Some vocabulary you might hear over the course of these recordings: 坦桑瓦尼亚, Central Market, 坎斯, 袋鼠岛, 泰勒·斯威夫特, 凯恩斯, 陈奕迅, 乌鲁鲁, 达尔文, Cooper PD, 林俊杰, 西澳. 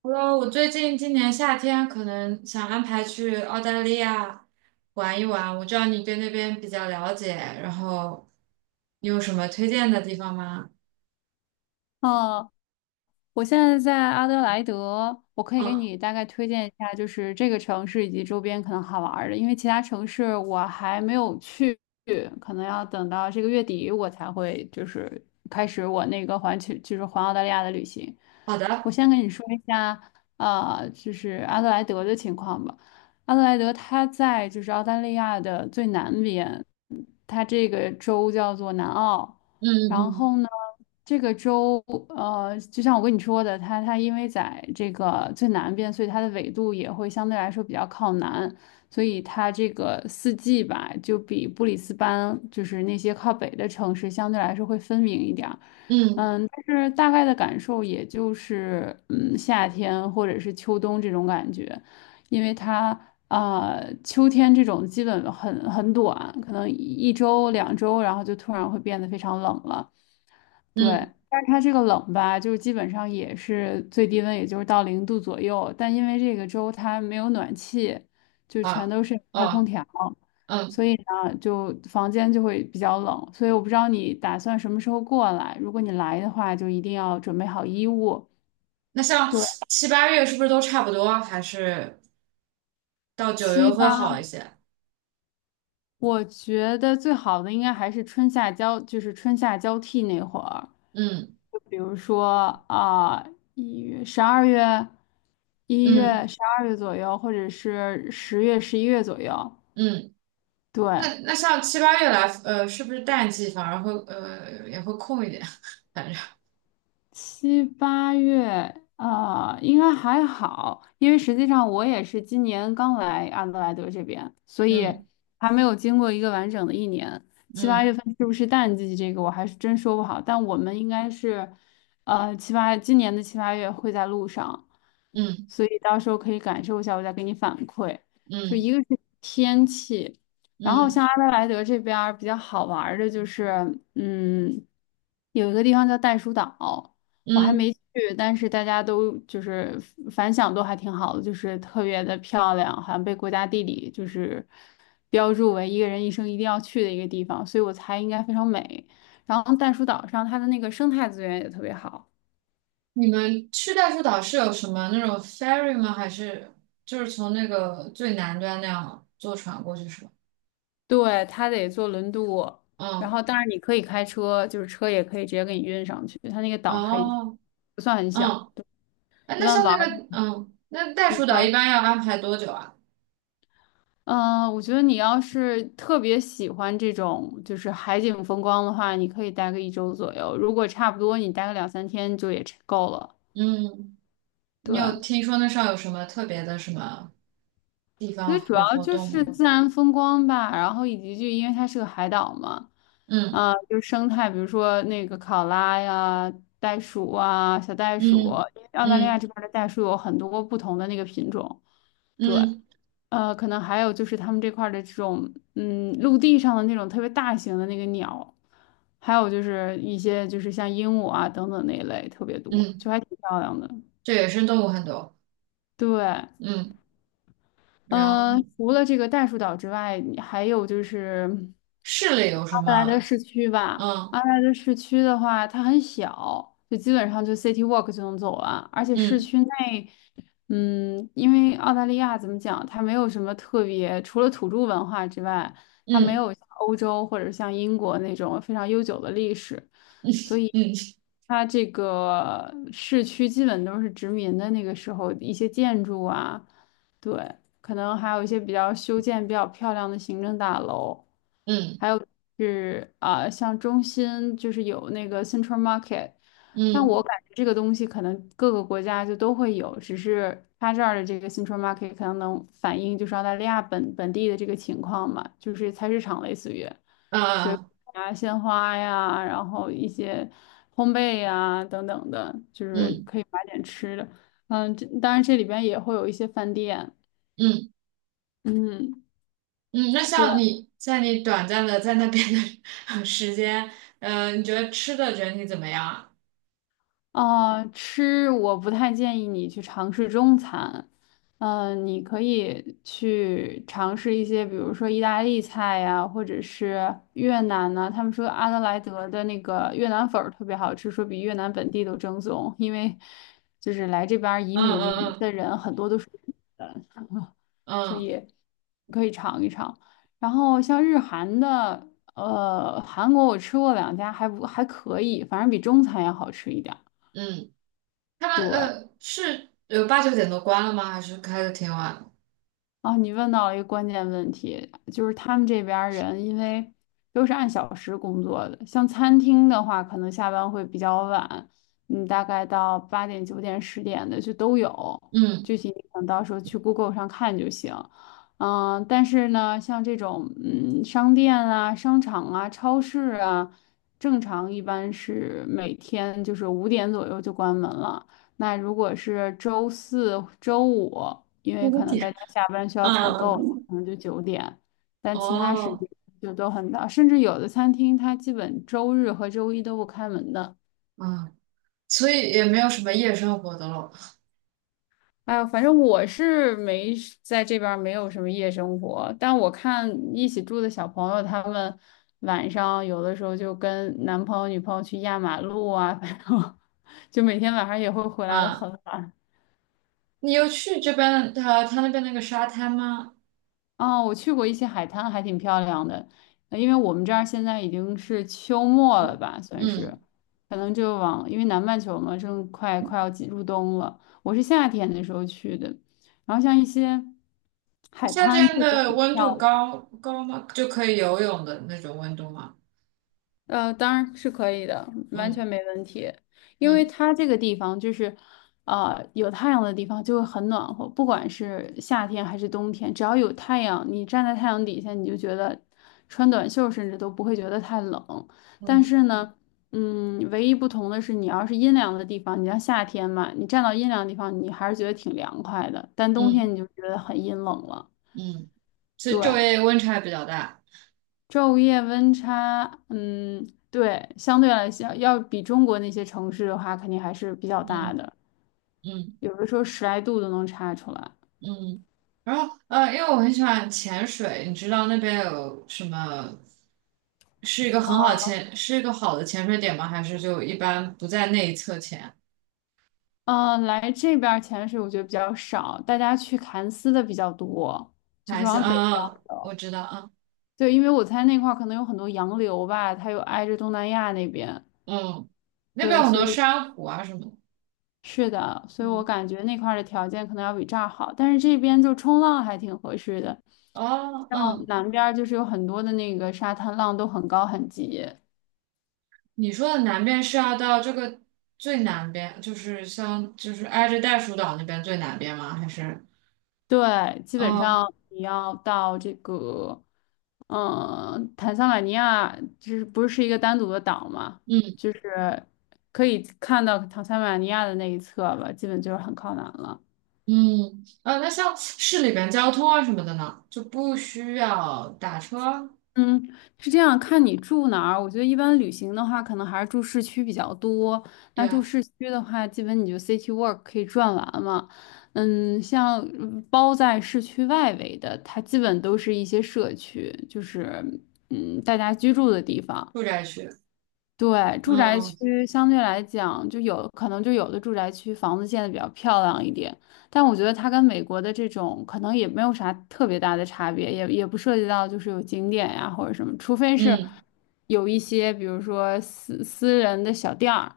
我最近今年夏天可能想安排去澳大利亚玩一玩，我知道你对那边比较了解，然后你有什么推荐的地方吗？哦，我现在在阿德莱德，我可以给嗯，你大概推荐一下，就是这个城市以及周边可能好玩儿的，因为其他城市我还没有去，可能要等到这个月底我才会就是开始我那个环球，就是环澳大利亚的旅行。好我的，先跟你说一下，就是阿德莱德的情况吧。阿德莱德它在就是澳大利亚的最南边，它这个州叫做南澳。嗯然嗯后呢，这个州，就像我跟你说的，它因为在这个最南边，所以它的纬度也会相对来说比较靠南，所以它这个四季吧，就比布里斯班就是那些靠北的城市相对来说会分明一点儿。嗯嗯，但是大概的感受也就是，夏天或者是秋冬这种感觉，因为它啊，秋天这种基本很短，可能一周两周，然后就突然会变得非常冷了。对，嗯，但是它这个冷吧，就是基本上也是最低温，也就是到零度左右。但因为这个州它没有暖气，就全啊，都是开空哦调，嗯，所以呢，就房间就会比较冷。所以我不知道你打算什么时候过来，如果你来的话，就一定要准备好衣物。那像对。七八月是不是都差不多？还是到九月七会好八一些？我觉得最好的应该还是春夏交，就是春夏交替那会儿，嗯就比如说啊，一月、十二月、一月、嗯十二月左右，或者是10月、11月左右。嗯，对，那像七八月来，是不是淡季反而会也会空一点？反正，七八月啊，应该还好，因为实际上我也是今年刚来阿德莱德这边，所以嗯还没有经过一个完整的一年。七八嗯月份是不是淡季？这个我还是真说不好，但我们应该是，今年的七八月会在路上，嗯所以到时候可以感受一下，我再给你反馈。就嗯。一个是天气，然后像嗯阿德莱德这边儿比较好玩儿的就是，有一个地方叫袋鼠岛。我还没嗯，去，但是大家都就是反响都还挺好的，就是特别的漂亮，好像被国家地理就是标注为一个人一生一定要去的一个地方，所以我猜应该非常美。然后袋鼠岛上它的那个生态资源也特别好，你们去袋鼠岛是有什么那种 ferry 吗？还是就是从那个最南端那样坐船过去是吧？对，它得坐轮渡，然嗯，后当然你可以开车，就是车也可以直接给你运上去，它那个岛还哦，不算很小，嗯，哎，一那般像玩那儿个，那袋你鼠岛一说。般要安排多久啊？我觉得你要是特别喜欢这种就是海景风光的话，你可以待个一周左右。如果差不多，你待个两三天就也差够了。嗯，你对，有听说那上有什么特别的什么地我方觉得主和要活就动是吗？自然风光吧，然后以及就因为它是个海岛嘛，嗯啊、就是生态，比如说那个考拉呀、袋鼠啊、小袋鼠，嗯因为澳大利亚嗯这边的袋鼠有很多不同的那个品种，嗯可能还有就是他们这块儿的这种，陆地上的那种特别大型的那个鸟，还有就是一些就是像鹦鹉啊等等那一类特别多，嗯，就还挺漂亮的。这野生动物很多。对，嗯，然后嗯、除了这个袋鼠岛之外，还有就是市里有什阿德莱德么？市区吧。阿嗯德莱德市区的话，它很小，就基本上就 City Walk 就能走完，而且市嗯区内，因为澳大利亚怎么讲，它没有什么特别，除了土著文化之外，它没嗯有像欧洲或者像英国那种非常悠久的历史，嗯所以。嗯它这个市区基本都是殖民的那个时候一些建筑啊，对，可能还有一些比较修建比较漂亮的行政大楼，嗯。还有是啊、像中心就是有那个 Central Market,但我嗯感觉这个东西可能各个国家就都会有，只是它这儿的这个 Central Market 可能能反映就是澳大利亚本地的这个情况嘛，就是菜市场类似于呃啊鲜花呀，然后一些烘焙呀等等的，就是嗯可以买点吃的。这当然这里边也会有一些饭店，嗯嗯。嗯，那对。像你短暂的在那边的 时间，嗯，你觉得吃的整体怎么样啊？啊，吃我不太建议你去尝试中餐，你可以去尝试一些，比如说意大利菜呀，或者是越南呐、他们说阿德莱德的那个越南粉儿特别好吃，说比越南本地都正宗，因为就是来这边儿移嗯民的嗯人很多都是越南人，嗯所嗯以可以尝一尝。然后像日韩的，韩国我吃过两家，还不还可以，反正比中餐要好吃一点儿。嗯，他们对。是八九点都关了吗？还是开的挺晚的？啊，你问到了一个关键问题，就是他们这边儿人因为都是按小时工作的，像餐厅的话，可能下班会比较晚，大概到8点、九点、10点的就都有，嗯，具体你等到时候去 Google 上看就行。但是呢，像这种商店啊、商场啊、超市啊，正常一般是每天就是5点左右就关门了。那如果是周四、周五，因为五可能大点。家下班需要采购，嗯可能就九点，但其他时哦间就都很早，甚至有的餐厅它基本周日和周一都不开门的。嗯，所以也没有什么夜生活的咯。哎呦，反正我是没在这边儿没有什么夜生活，但我看一起住的小朋友他们晚上有的时候就跟男朋友、女朋友去压马路啊，反正 就每天晚上也会回来的很啊，晚。你有去这边的他那边那个沙滩吗？哦，我去过一些海滩，还挺漂亮的。因为我们这儿现在已经是秋末了吧，算是，嗯。可能就往，因为南半球嘛，正快要进入冬了。我是夏天的时候去的，然后像一些。夏天的温度像高高吗？就可以游泳的那种温度吗？当然是可以的，完嗯全没问题。因为嗯它这个地方就是，有太阳的地方就会很暖和，不管是夏天还是冬天，只要有太阳，你站在太阳底下，你就觉得穿短袖甚至都不会觉得太冷。但嗯是呢，唯一不同的是，你要是阴凉的地方，你像夏天嘛，你站到阴凉的地方，你还是觉得挺凉快的，但冬天嗯你就觉得很阴冷了。嗯，是昼对，夜温差比较大。昼夜温差，嗯，对，相对来讲，要比中国那些城市的话，肯定还是比较大嗯的，嗯有的时候十来度都能差出来。嗯。然后因为我很喜欢潜水，你知道那边有什么是一个很好潜，是一个好的潜水点吗？还是就一般不在内侧潜？嗯、来这边儿潜水我觉得比较少，大家去坎斯的比较多，就还是是往北嗯边儿嗯，我走。知道，对，因为我猜那块儿可能有很多洋流吧，它又挨着东南亚那边，嗯嗯，那边对，有很所多以珊瑚啊什么的。是的，所以我嗯感觉那块儿的条件可能要比这儿好，但是这边就冲浪还挺合适的。哦，像嗯。南边儿就是有很多的那个沙滩浪都很高很急，你说的南边是要到这个最南边，就是像就是挨着袋鼠岛那边最南边吗？还是？对，基本哦，上你要到这个，坦桑瓦尼亚就是不是一个单独的岛嘛，嗯就是可以看到坦桑瓦尼亚的那一侧吧，基本就是很靠南了。嗯，那像市里边交通啊什么的呢，就不需要打车，嗯，是这样，看你住哪儿。我觉得一般旅行的话，可能还是住市区比较多。那对，住市区的话，基本你就 city walk 可以转完嘛。像包在市区外围的，它基本都是一些社区，就是大家居住的地方。住宅区。对，住宅嗯区相对来讲，就有可能就有的住宅区房子建的比较漂亮一点，但我觉得它跟美国的这种可能也没有啥特别大的差别，也不涉及到就是有景点呀或者什么，除非是嗯有一些比如说私人的小店儿，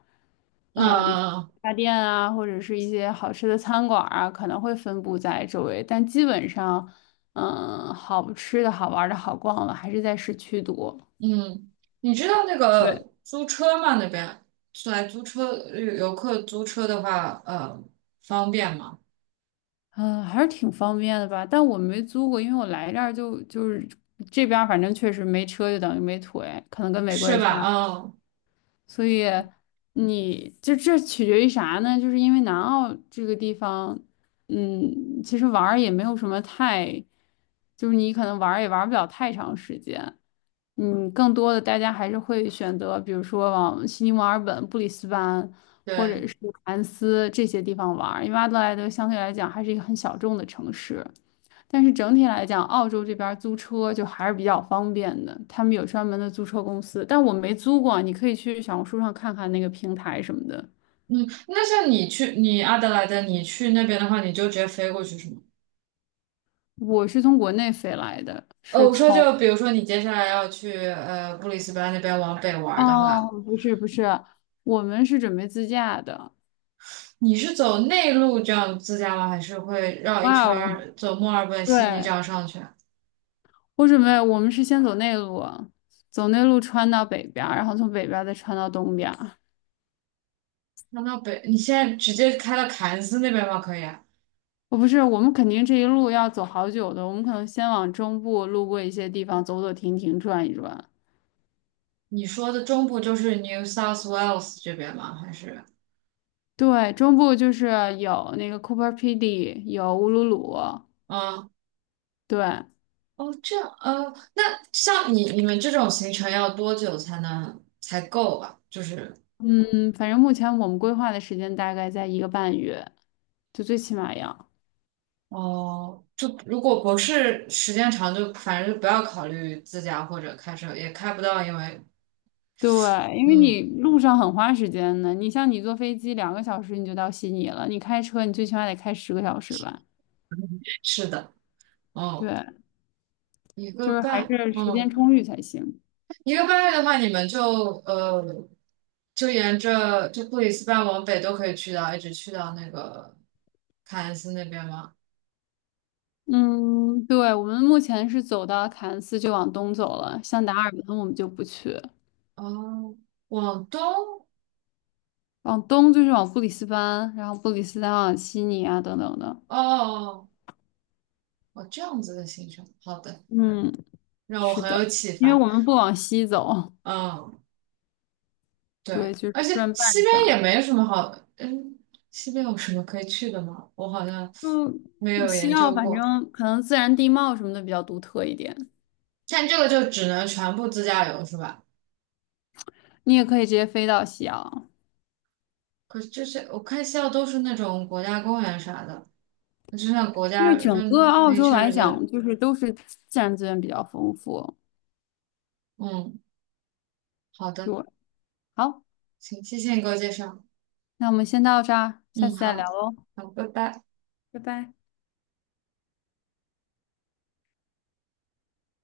理那发店啊，或者是一些好吃的餐馆儿啊，可能会分布在周围，但基本上，好吃的好玩儿的好逛的还是在市区多。嗯，你知道那对，个租车吗？那边来租车，游客租车的话，方便吗？嗯，还是挺方便的吧，但我没租过，因为我来这儿就是这边，反正确实没车就等于没腿，可能跟美国是也差。吧？嗯，所以你就这取决于啥呢？就是因为南澳这个地方，其实玩儿也没有什么太，就是你可能玩儿也玩儿不了太长时间。更多的大家还是会选择，比如说往悉尼、墨尔本、布里斯班或者对。是凯恩斯这些地方玩儿，因为阿德莱德相对来讲还是一个很小众的城市。但是整体来讲，澳洲这边儿租车就还是比较方便的，他们有专门的租车公司，但我没租过，你可以去小红书上看看那个平台什么的。嗯，那像你去阿德莱德，你去那边的话，你就直接飞过去是吗？我是从国内飞来的，是我说从，就比如说你接下来要去布里斯班那边往北玩儿的话，哦，不是不是，我们是准备自驾的。你是走内陆这样自驾吗？还是会绕一哇圈哦，儿走墨尔本、对，悉尼这样上去啊？我准备，我们是先走内陆，走内陆穿到北边儿，然后从北边儿再穿到东边儿。那到北，你现在直接开到凯恩斯那边吗？可以啊？我不是，我们肯定这一路要走好久的，我们可能先往中部路过一些地方，走走停停，转一转。你说的中部就是 New South Wales 这边吗？还是对，中部就是有那个 Cooper PD，有乌鲁鲁，啊？对，哦，这样，那像你们这种行程要多久才能才够吧？就是嗯，反正目前我们规划的时间大概在1个半月，就最起码要。哦，就如果不是时间长就，反正就不要考虑自驾或者开车，也开不到，因为对，因为嗯，你路上很花时间的，你像你坐飞机2个小时你就到悉尼了，你开车你最起码得开10个小时吧？是的，嗯，对，一就个是还半，是时间嗯，充裕才行。一个半月的话，你们呃，就沿着就布里斯班往北都可以去到，一直去到那个凯恩斯那边吗？嗯，对，我们目前是走到凯恩斯就往东走了，像达尔文我们就不去。哦，往东，往东就是往布里斯班，然后布里斯班往悉尼啊等等的。哦，哦，哦这样子的行程，好的，嗯，让我是很的，有启因为发，我们不往西走，嗯。对，对，就是而且转半西圈边也儿。没什么好，嗯，西边有什么可以去的吗？我好像没就有西研澳，究反过。正可能自然地貌什么的比较独特一点。但这个就只能全部自驾游是吧？你也可以直接飞到西澳，可是这些我看西澳都是那种国家公园啥的，就像国因为家就整个澳那洲确来实 讲，就是都是自然资源比较丰富。嗯，好对，的，好，行，谢谢你给我介绍。那我们先到这儿，下嗯，次再好，聊喽，好，拜拜。拜拜。